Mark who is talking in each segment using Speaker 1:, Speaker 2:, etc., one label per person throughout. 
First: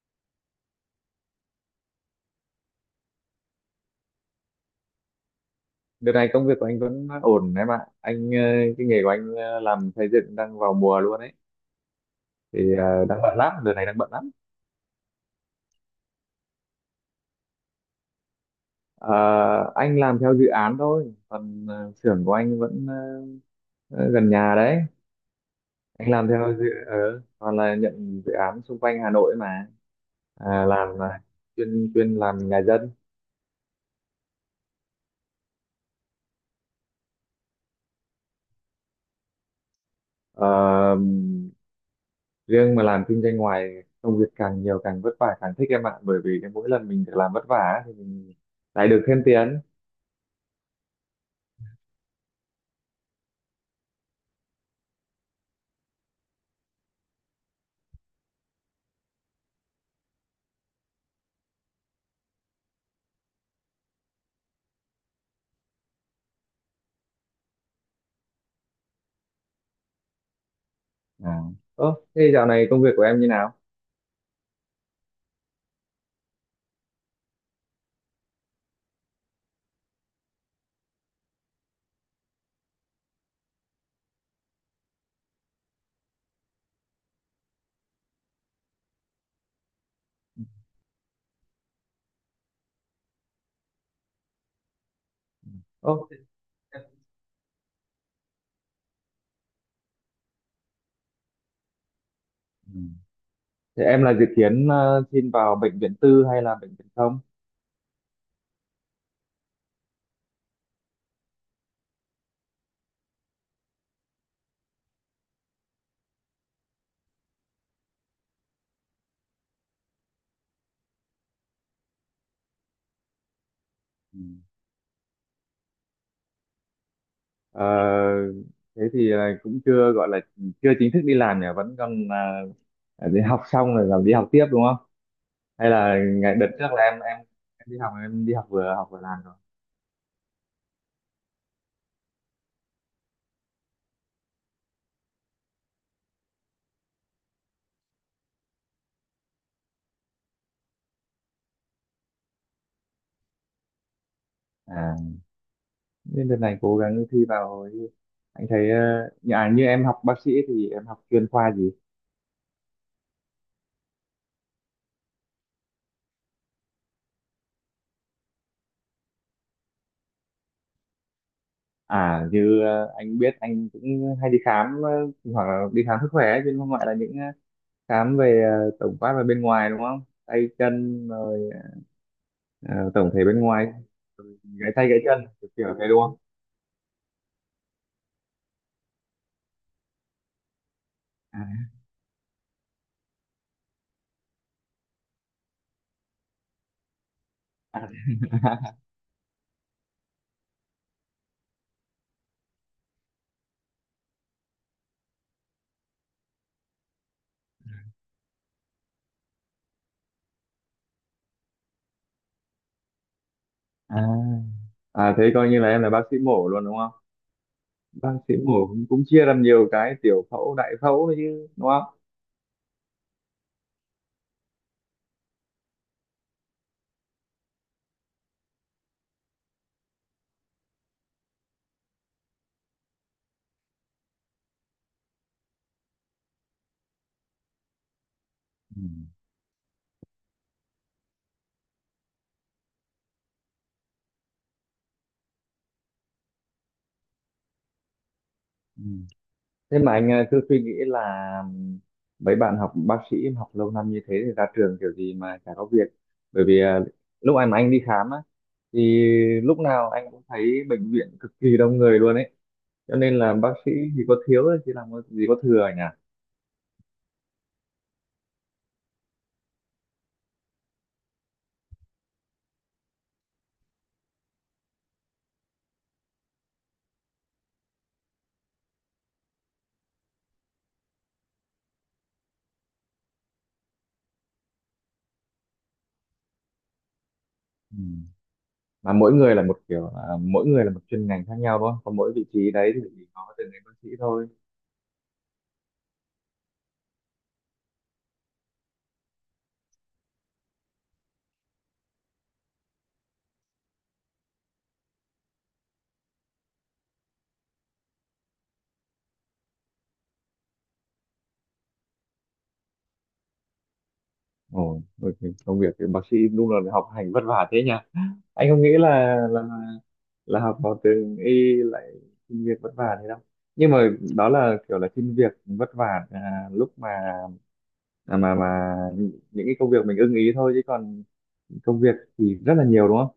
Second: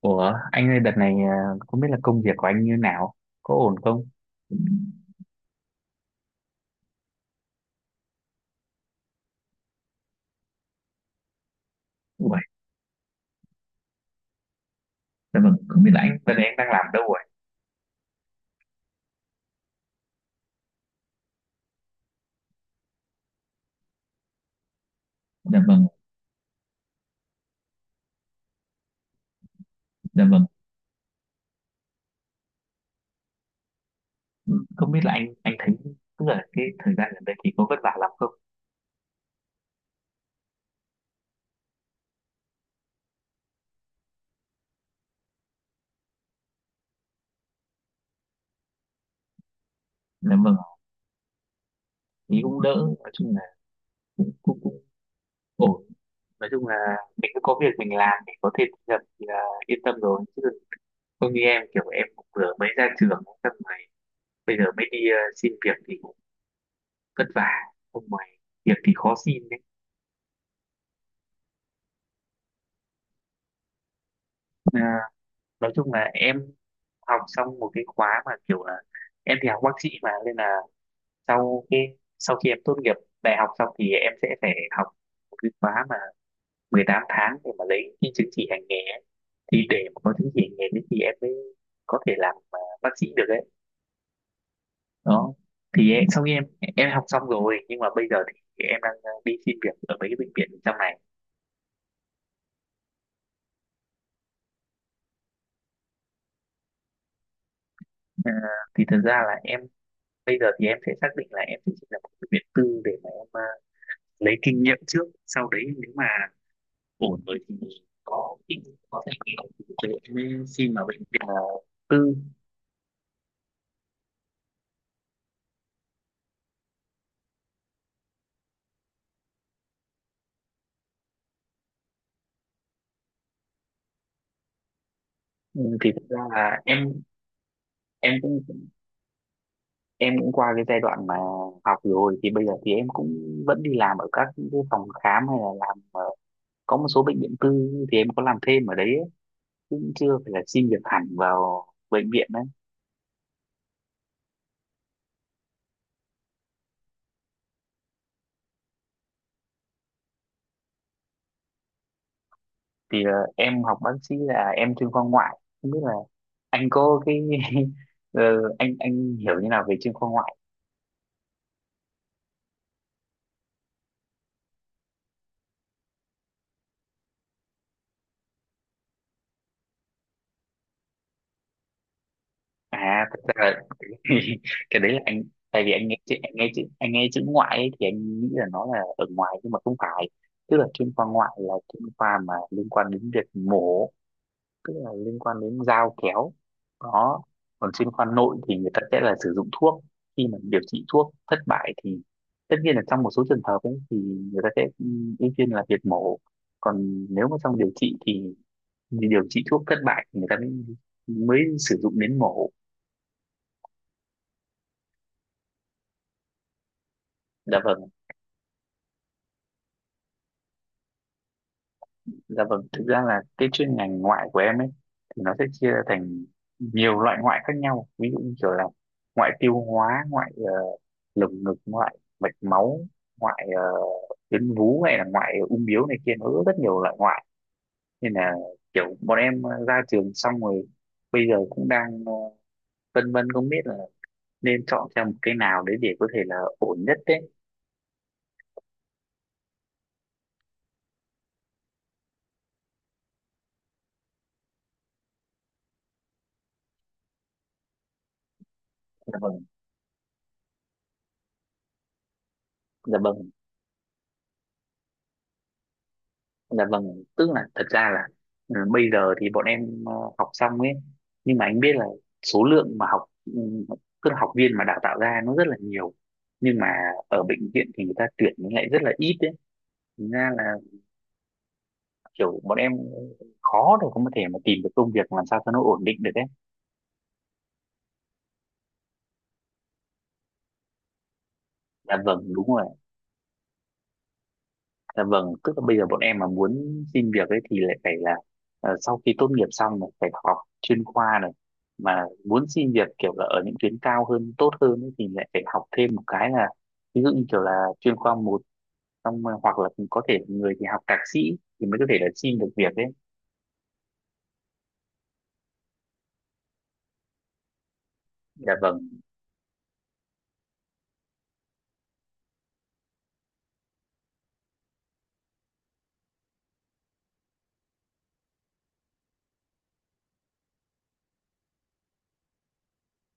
Speaker 1: Ủa, anh ơi đợt này không biết là công việc của anh như nào, có ổn không?
Speaker 2: Đợt này công việc của anh vẫn ổn em ạ. Anh cái nghề của anh làm xây dựng đang vào mùa luôn ấy.
Speaker 1: Ủa,
Speaker 2: Thì đang bận lắm, đợt này đang bận lắm.
Speaker 1: dạ vâng, không biết là đợt này anh đang làm đâu rồi?
Speaker 2: Ờ, anh làm theo dự án thôi, còn xưởng của anh vẫn gần nhà đấy.
Speaker 1: Dạ vâng,
Speaker 2: Anh làm theo toàn là nhận dự án xung quanh Hà Nội mà.
Speaker 1: dạ vâng,
Speaker 2: À, chuyên chuyên làm nhà dân.
Speaker 1: ừ, không biết là anh thấy tức là cái thời gian gần đây thì có vất vả lắm không?
Speaker 2: Ờ, Riêng mà làm kinh doanh ngoài công việc càng nhiều càng vất vả càng thích em ạ, bởi vì cái mỗi lần mình được làm vất vả thì mình lại được thêm tiền.
Speaker 1: Dạ vâng, ý cũng đỡ, nói chung là cũng cũng cũng ổn. Nói chung là mình cứ có việc mình làm thì có thể thu nhập thì là yên tâm rồi. Chứ không như em kiểu em cũng vừa mới ra trường xong rồi bây giờ mới đi xin việc thì cũng vất vả. Không ngoài việc thì khó xin đấy.
Speaker 2: À. Ơ, thế dạo này công việc của em như nào?
Speaker 1: À, nói chung là em học xong một cái khóa mà kiểu là em thì học bác sĩ mà nên là sau cái sau khi em tốt nghiệp đại học xong thì em sẽ phải học một cái khóa mà 18 tháng để mà lấy cái chứng chỉ hành nghề ấy. Thì để mà có chứng chỉ hành nghề đấy thì em mới có thể làm bác sĩ được ấy đó. Thì
Speaker 2: Ơ.
Speaker 1: sau khi em học xong rồi nhưng mà bây giờ thì em đang đi xin việc ở mấy cái bệnh viện trong này.
Speaker 2: Ừ. Thế em là dự kiến xin vào bệnh viện tư hay là bệnh viện công?
Speaker 1: Ờ, thì thật ra là em bây giờ thì em sẽ xác định là em sẽ xin vào một bệnh viện tư để mà em lấy kinh nghiệm trước sau đấy nếu mà ổn với thì có thể nghĩ thế nên khi mà bệnh viện là tư.
Speaker 2: Ừ. Ờ, Thế thì là cũng chưa gọi là chưa chính thức đi làm nhỉ, vẫn còn đi học xong rồi làm đi học tiếp đúng không?
Speaker 1: Ừ,
Speaker 2: Hay
Speaker 1: thì
Speaker 2: là
Speaker 1: thực ra
Speaker 2: ngày đợt
Speaker 1: là
Speaker 2: trước là em
Speaker 1: em
Speaker 2: em em
Speaker 1: em
Speaker 2: đi
Speaker 1: cũng
Speaker 2: học vừa làm rồi.
Speaker 1: em cũng qua cái giai đoạn mà học rồi thì bây giờ thì em cũng vẫn đi làm ở các cái phòng khám hay là có một số bệnh viện tư thì em có làm thêm ở đấy ấy, cũng chưa phải là xin việc hẳn vào bệnh viện đấy.
Speaker 2: À, nên đợt này cố gắng thi vào, anh thấy như em học bác sĩ thì em học chuyên khoa gì?
Speaker 1: Thì em học bác sĩ là em chuyên khoa ngoại không biết là anh có cái ờ, anh hiểu như nào về chuyên khoa ngoại.
Speaker 2: À, anh biết anh cũng hay đi khám, hoặc là đi khám sức khỏe ấy, chứ không phải là những khám về tổng quát về bên ngoài đúng không? Tay chân rồi ờ,
Speaker 1: À
Speaker 2: tổng
Speaker 1: thật
Speaker 2: thể bên
Speaker 1: ra là
Speaker 2: ngoài, rồi gãy
Speaker 1: cái
Speaker 2: tay
Speaker 1: đấy là
Speaker 2: gãy chân
Speaker 1: anh
Speaker 2: kiểu
Speaker 1: tại
Speaker 2: kiểu
Speaker 1: vì
Speaker 2: thế đúng không?
Speaker 1: anh nghe chữ ngoại ấy, thì anh nghĩ là nó là ở ngoài nhưng mà không phải, tức là chuyên khoa ngoại
Speaker 2: À,
Speaker 1: là chuyên khoa mà liên quan đến việc mổ, tức là liên quan đến dao kéo đó. Còn
Speaker 2: à,
Speaker 1: chuyên khoa nội thì người ta sẽ là sử dụng thuốc. Khi mà điều trị thuốc thất bại thì tất nhiên là trong một số trường hợp ấy, thì người ta sẽ ưu tiên là việc mổ. Còn nếu mà trong điều trị thì điều trị thuốc thất bại thì người ta mới mới sử dụng đến mổ.
Speaker 2: à, à, thế coi như là em là bác sĩ mổ luôn đúng không?
Speaker 1: Dạ vâng.
Speaker 2: Bác sĩ mổ cũng cũng chia làm nhiều cái tiểu phẫu đại phẫu đấy chứ đúng không?
Speaker 1: Dạ vâng, thực ra là cái chuyên ngành ngoại của em ấy thì nó sẽ chia ra thành nhiều loại ngoại khác nhau. Ví dụ như kiểu là ngoại tiêu hóa, ngoại lồng ngực, ngoại mạch máu, ngoại tuyến vú hay là ngoại ung bướu này kia nó rất rất nhiều loại ngoại. Nên là
Speaker 2: Ừ.
Speaker 1: kiểu bọn em ra trường xong rồi bây giờ cũng đang vân vân không biết là nên chọn theo một cái nào đấy để có thể là ổn nhất đấy.
Speaker 2: Ừ. Thế mà anh cứ suy nghĩ là mấy bạn học bác sĩ học lâu năm như thế thì ra trường kiểu gì mà chả có việc. Bởi vì lúc anh mà anh đi khám á, thì
Speaker 1: Dạ vâng,
Speaker 2: lúc nào anh cũng thấy bệnh viện cực kỳ đông người luôn ấy. Cho
Speaker 1: dạ
Speaker 2: nên
Speaker 1: vâng.
Speaker 2: là bác sĩ thì có thiếu thì gì có thừa nhỉ?
Speaker 1: Dạ vâng, tức là thật ra là bây giờ thì bọn em học xong ấy, nhưng mà anh biết là số lượng mà học tức là học viên mà đào tạo ra nó rất là nhiều. Nhưng mà ở bệnh viện thì người ta tuyển nó lại rất là ít ấy. Thành ra là kiểu bọn em khó để có thể mà tìm được công việc làm sao cho nó ổn định được ấy.
Speaker 2: Ừ. Mà mỗi người là một kiểu, à, mỗi người là một chuyên ngành khác nhau đúng không?
Speaker 1: Dạ
Speaker 2: Còn mỗi vị
Speaker 1: vâng, đúng
Speaker 2: trí
Speaker 1: rồi.
Speaker 2: đấy thì chỉ có từng người bác sĩ thôi.
Speaker 1: Dạ vâng, tức là bây giờ bọn em mà muốn xin việc ấy thì lại phải sau khi tốt nghiệp xong này phải học chuyên khoa này, mà muốn xin việc kiểu là ở những tuyến cao hơn tốt hơn ấy, thì lại phải học thêm một cái là ví dụ như kiểu là chuyên khoa một xong rồi hoặc là có thể người thì học thạc sĩ thì mới có thể là xin được việc ấy.
Speaker 2: Ồ, ok. Công việc thì bác sĩ đúng là học hành vất vả thế nhỉ? Anh
Speaker 1: Dạ
Speaker 2: không nghĩ
Speaker 1: vâng.
Speaker 2: là học vào trường y lại xin việc vất vả thế đâu, nhưng mà đó là kiểu là xin việc vất vả, lúc mà, mà những cái công việc mình ưng ý thôi, chứ còn công việc thì rất là nhiều đúng không?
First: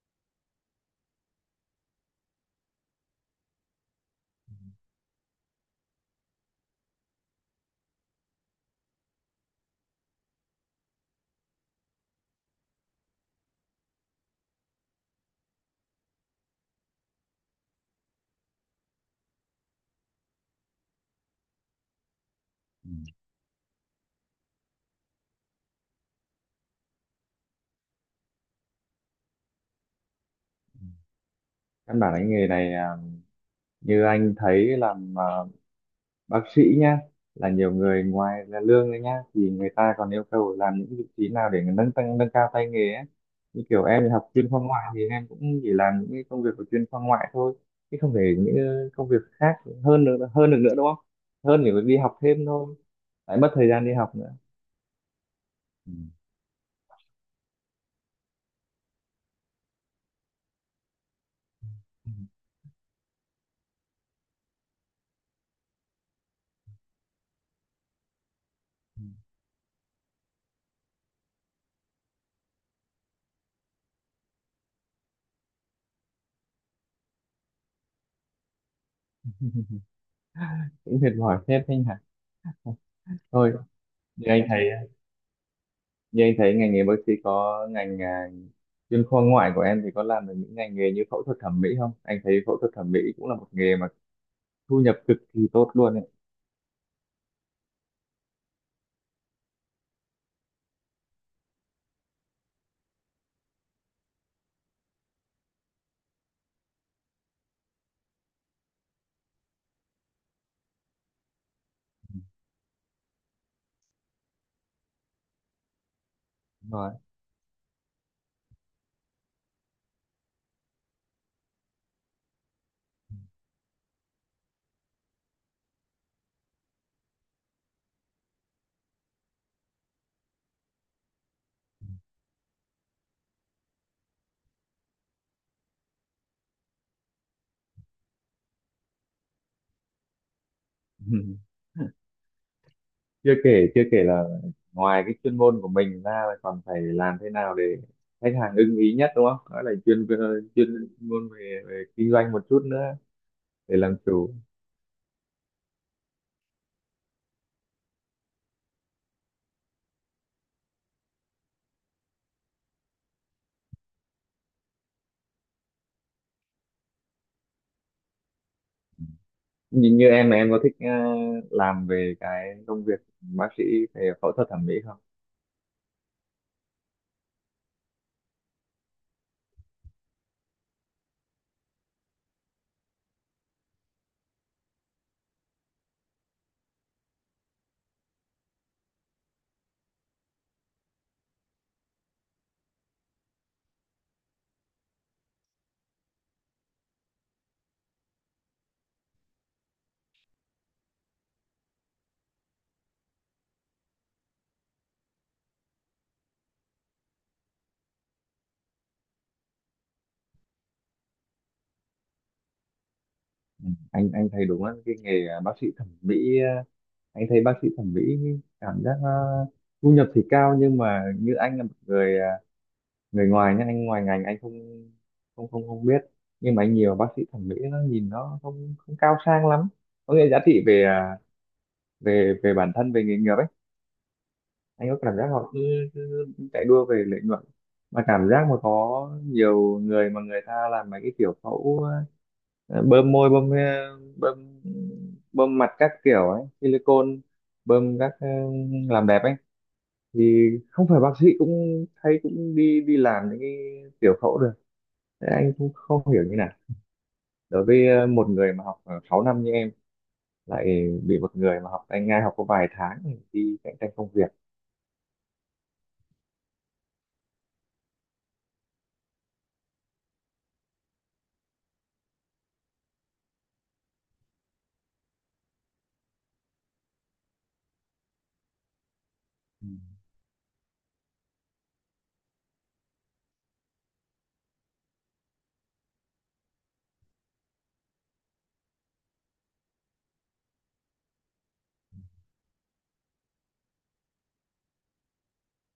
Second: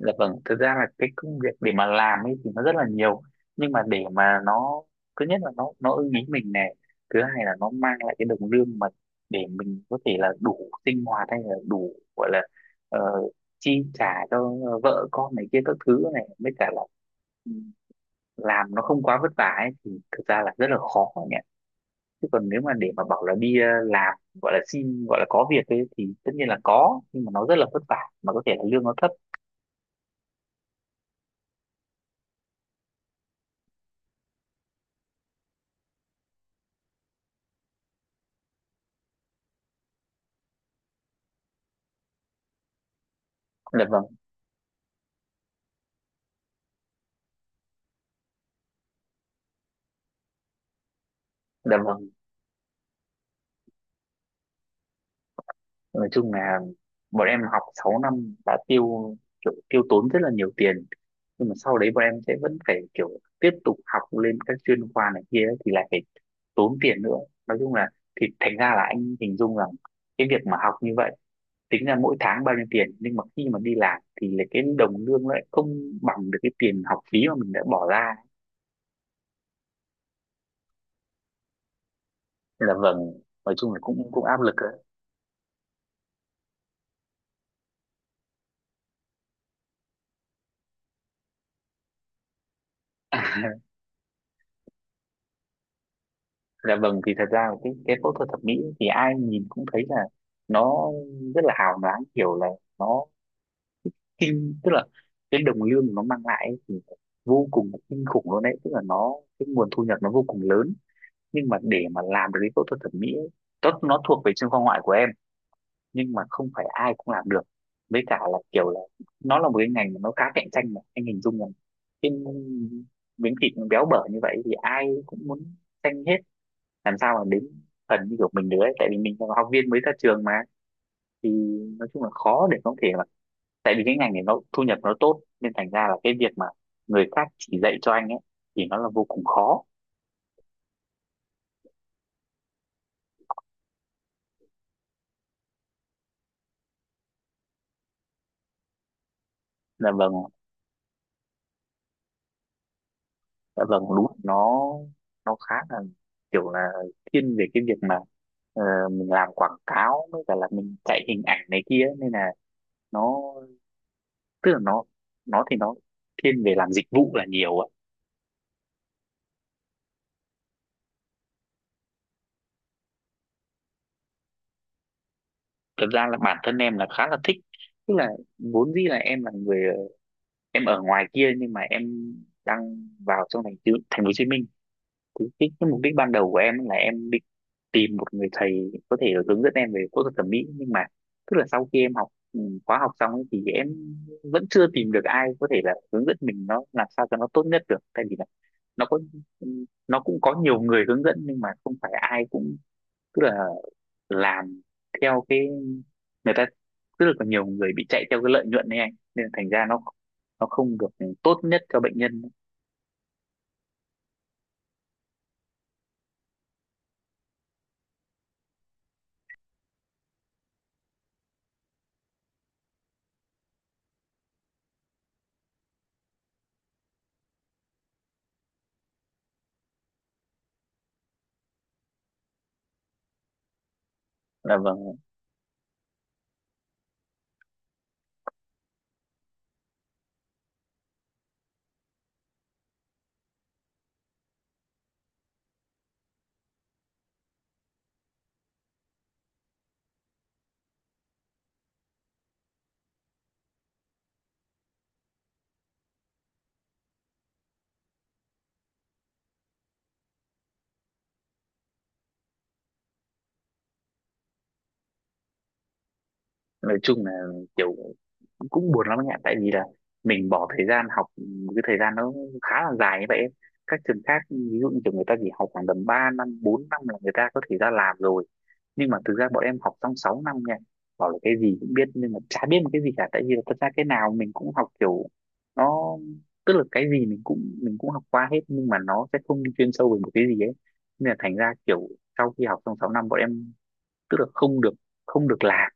Speaker 1: Dạ vâng, thực ra là cái công việc để mà làm ấy thì nó rất là nhiều nhưng mà để mà nó thứ nhất là nó ưng ý mình này thứ hai là nó mang lại cái đồng lương mà để mình có thể là đủ sinh hoạt hay là đủ gọi là ờ, chi trả cho vợ con này kia các thứ này mới cả là làm nó không quá vất vả ấy thì thực ra là rất là khó nhỉ, chứ còn nếu mà
Speaker 2: Ừ.
Speaker 1: để mà bảo là đi làm gọi là xin gọi là có việc ấy thì tất nhiên là có nhưng mà nó rất là vất vả mà có thể là lương nó thấp.
Speaker 2: Căn bản là cái nghề này, như anh thấy làm, bác sĩ nhá, là nhiều người ngoài là lương đấy nhá thì người ta còn yêu cầu làm những vị trí nào để nâng tăng nâng cao tay nghề ấy. Như
Speaker 1: Dạ
Speaker 2: kiểu em
Speaker 1: vâng.
Speaker 2: thì học chuyên khoa ngoại thì em cũng chỉ làm những cái công việc của chuyên khoa ngoại thôi, chứ không thể những công việc khác hơn được nữa đúng không? Hơn thì
Speaker 1: Dạ
Speaker 2: phải đi
Speaker 1: vâng,
Speaker 2: học thêm thôi, lại mất thời gian đi học nữa. Ừ.
Speaker 1: nói chung là bọn em học 6 năm đã kiểu tiêu tốn rất là nhiều tiền nhưng mà sau đấy bọn em sẽ vẫn phải kiểu tiếp tục học lên các chuyên khoa này kia ấy, thì lại phải tốn tiền nữa. Nói chung là thì thành ra là anh hình dung rằng cái việc mà học như vậy tính ra mỗi tháng bao nhiêu tiền nhưng mà khi mà đi làm thì lại cái đồng lương lại không bằng được cái tiền học phí mà mình đã bỏ ra.
Speaker 2: Cũng mệt mỏi hết anh hả?
Speaker 1: Nên là vâng,
Speaker 2: Thôi,
Speaker 1: nói chung là cũng
Speaker 2: thì
Speaker 1: cũng áp
Speaker 2: anh
Speaker 1: lực
Speaker 2: thấy,
Speaker 1: đấy.
Speaker 2: như anh thấy ngành nghề bác sĩ có chuyên khoa ngoại của em thì có làm được những ngành nghề như phẫu thuật thẩm mỹ không? Anh thấy phẫu thuật thẩm mỹ cũng là một nghề mà thu nhập cực kỳ tốt luôn ấy.
Speaker 1: Dạ vâng, thì thật ra là cái phẫu thuật thẩm mỹ thì ai nhìn cũng thấy là nó rất là hào nhoáng kiểu là nó tức là cái đồng lương nó mang lại ấy thì vô cùng kinh khủng luôn đấy tức là nó cái nguồn thu nhập nó vô cùng lớn. Nhưng mà để mà làm được cái phẫu thuật thẩm mỹ ấy, tốt nó thuộc về chuyên khoa ngoại của em nhưng mà không phải
Speaker 2: Đúng rồi.
Speaker 1: ai cũng làm được với cả là kiểu là nó là một cái ngành mà nó khá cạnh tranh mà anh hình dung là cái miếng thịt nó béo bở như vậy thì ai cũng muốn tranh hết làm sao mà đến phần như kiểu mình được ấy tại vì mình là học viên mới ra trường mà. Thì nói chung là khó để có thể mà tại vì cái ngành này nó thu nhập nó tốt nên thành ra là cái việc mà người khác chỉ dạy cho anh ấy thì nó là vô cùng khó.
Speaker 2: Chưa kể là ngoài cái chuyên môn của mình ra là còn phải làm thế nào để khách hàng ưng ý nhất đúng không? Đó là
Speaker 1: Là vâng ạ.
Speaker 2: chuyên môn về kinh doanh một chút nữa,
Speaker 1: Dạ
Speaker 2: để
Speaker 1: vâng
Speaker 2: làm
Speaker 1: đúng là
Speaker 2: chủ.
Speaker 1: nó khá là kiểu là thiên về cái việc mà ờ, mình làm quảng cáo với cả là mình chạy hình ảnh này kia ấy. Nên là nó tức là nó thì nó thiên về làm dịch vụ là nhiều ấy.
Speaker 2: Như em có thích, làm về cái công việc bác sĩ về phẫu thuật thẩm mỹ không?
Speaker 1: Thật ra là bản thân em là khá là thích tức là vốn dĩ là em là người em ở ngoài kia nhưng mà em đang vào trong thành phố Hồ Chí Minh. Cái mục đích ban đầu của em là em định tìm một người thầy có thể hướng dẫn em về phẫu thuật thẩm mỹ nhưng mà tức là sau khi em học ừ, khóa học xong ấy, thì em vẫn chưa tìm được ai có thể là hướng dẫn mình nó làm sao cho nó tốt nhất được tại vì là nó có nó cũng có nhiều người hướng dẫn nhưng mà không phải ai cũng tức là làm theo cái người ta rất là còn nhiều người bị chạy theo cái lợi nhuận này anh nên là thành ra nó không được tốt nhất cho bệnh nhân.
Speaker 2: Ừ, anh thấy đúng á, cái nghề, bác sĩ thẩm mỹ, à, anh thấy bác sĩ thẩm mỹ cảm giác, thu nhập thì cao, nhưng mà như anh là một người, người ngoài nhá, anh ngoài ngành, anh không không không không biết. Nhưng mà anh nhiều bác sĩ thẩm mỹ nó nhìn nó không không cao sang lắm, có nghĩa giá trị về, về bản thân, về nghề nghiệp ấy.
Speaker 1: Là
Speaker 2: Anh
Speaker 1: vâng,
Speaker 2: có cảm giác họ cứ chạy đua về lợi nhuận, mà cảm giác mà có nhiều người mà người ta làm mấy cái kiểu bơm môi, bơm bơm mặt các kiểu ấy silicone, bơm các làm đẹp ấy, thì không phải bác sĩ cũng thấy cũng đi đi làm những cái tiểu phẫu được. Thế anh cũng không hiểu như nào, đối với một người mà học 6 năm như em lại bị một người mà học, anh ngay, học có vài tháng thì đi cạnh tranh công việc.
Speaker 1: nói chung là kiểu cũng buồn lắm anh ạ tại vì là mình bỏ thời gian học cái thời gian nó khá là dài như vậy ấy. Các trường khác ví dụ như kiểu người ta chỉ học khoảng tầm 3 năm 4 năm là người ta có thể ra làm rồi nhưng mà thực ra bọn em
Speaker 2: Ừ.
Speaker 1: học trong 6 năm nha, bảo là cái gì cũng biết nhưng mà chả biết một cái gì cả tại vì là thật ra cái nào mình cũng học kiểu nó tức là cái gì mình cũng học qua hết nhưng mà nó sẽ không đi chuyên sâu về một cái gì ấy nên là thành ra kiểu sau khi học trong 6 năm bọn em tức là không được làm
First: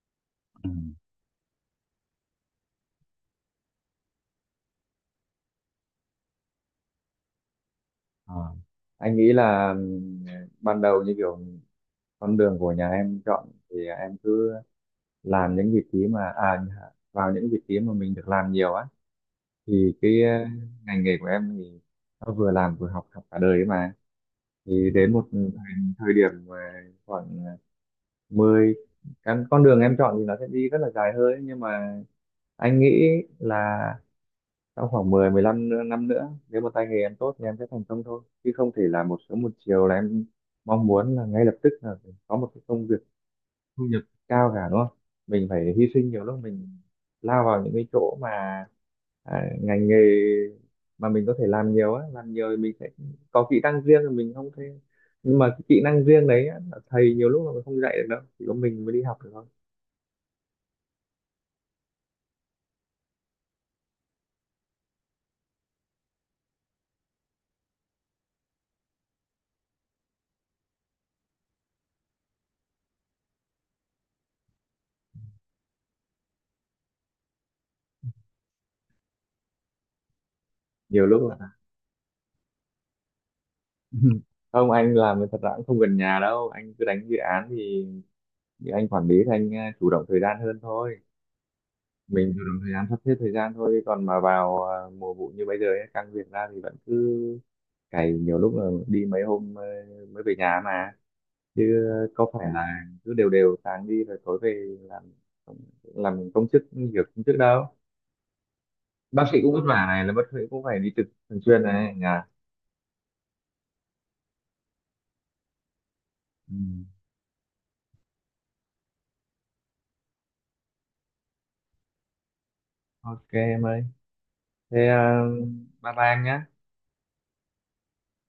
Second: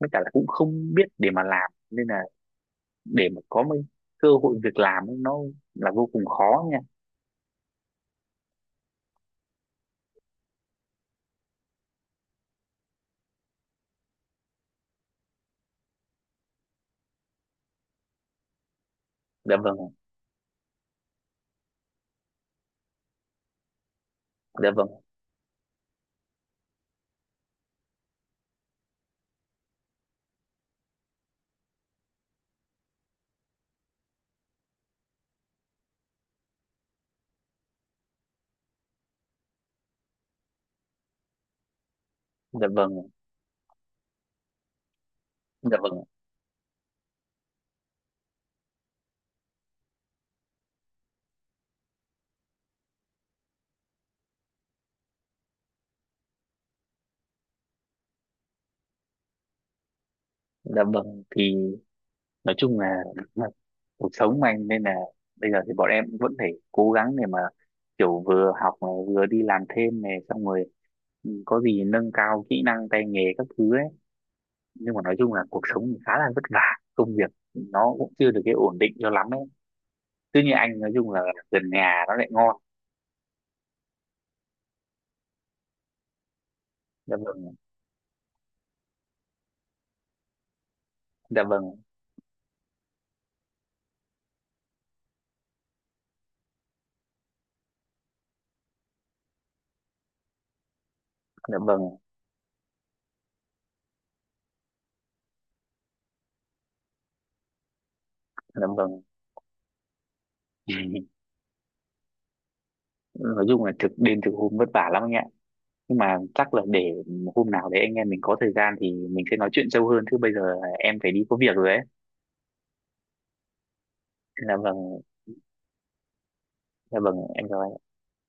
Speaker 1: với cả là cũng
Speaker 2: Ừ.
Speaker 1: không biết để mà làm nên là để mà có mấy cơ hội việc làm ấy, nó là vô cùng khó nha.
Speaker 2: Ờ, anh nghĩ là, ban đầu như kiểu con đường của nhà em chọn thì em cứ làm những vị trí vào những vị trí mà mình được làm nhiều á.
Speaker 1: Dạ vâng ạ.
Speaker 2: Thì cái ngành nghề của em thì nó vừa làm vừa học học cả đời ấy mà.
Speaker 1: Dạ vâng.
Speaker 2: Thì đến thời điểm mà khoảng ờ, 10 cái con đường em chọn thì nó sẽ đi rất là dài hơi, nhưng mà anh nghĩ là sau khoảng 15 năm nữa, nếu mà tay nghề em tốt thì em sẽ thành công thôi, chứ không thể là một sớm một chiều là em mong muốn là ngay lập tức là có một cái
Speaker 1: Dạ
Speaker 2: công
Speaker 1: vâng.
Speaker 2: việc thu nhập cao cả đúng không? Mình phải
Speaker 1: Dạ
Speaker 2: hy
Speaker 1: vâng.
Speaker 2: sinh, nhiều lúc mình lao vào những cái chỗ mà, ngành nghề mà mình có thể làm nhiều á, làm nhiều thì mình sẽ có kỹ năng riêng thì mình không thể. Nhưng mà cái kỹ năng riêng đấy á, là thầy nhiều lúc là mình không dạy được đâu, chỉ có mình mới đi học được thôi.
Speaker 1: Dạ vâng thì nói chung là là cuộc sống mà anh nên là bây giờ thì bọn em vẫn phải cố gắng để mà kiểu vừa học này vừa đi làm thêm này xong rồi, có gì nâng cao kỹ năng tay nghề các thứ ấy nhưng mà nói chung là cuộc sống thì khá là vất vả công việc nó cũng chưa được cái ổn định cho lắm ấy tuy nhiên anh nói
Speaker 2: Nhiều
Speaker 1: chung là
Speaker 2: lúc là.
Speaker 1: gần nhà nó lại ngon.
Speaker 2: Không, anh làm thì thật ra cũng không gần nhà đâu, anh cứ đánh
Speaker 1: Dạ
Speaker 2: dự án
Speaker 1: vâng.
Speaker 2: thì anh quản lý thì anh chủ động thời gian hơn thôi.
Speaker 1: Dạ vâng.
Speaker 2: Mình chủ động thời gian, sắp xếp thời gian thôi, còn mà vào mùa vụ như bây giờ ấy, căng việc ra thì vẫn cứ cày, nhiều lúc là đi mấy hôm mới về nhà mà,
Speaker 1: Dạ
Speaker 2: chứ
Speaker 1: vâng.
Speaker 2: có phải là cứ đều đều sáng đi rồi tối về làm công chức như kiểu công chức đâu.
Speaker 1: Dạ vâng.
Speaker 2: Bác sĩ cũng vất vả này, là bác sĩ cũng phải đi trực thường xuyên này nhà.
Speaker 1: Nói chung là thực đêm thực hôm vất vả lắm anh ạ nhưng mà chắc
Speaker 2: Ừ.
Speaker 1: là để hôm nào đấy anh em mình có thời gian thì mình sẽ nói chuyện sâu hơn chứ bây giờ em phải đi có việc rồi ấy.
Speaker 2: Ok em ơi.
Speaker 1: Dạ
Speaker 2: Thế
Speaker 1: vâng.
Speaker 2: bye bye em nhé.
Speaker 1: Dạ vâng em chào anh.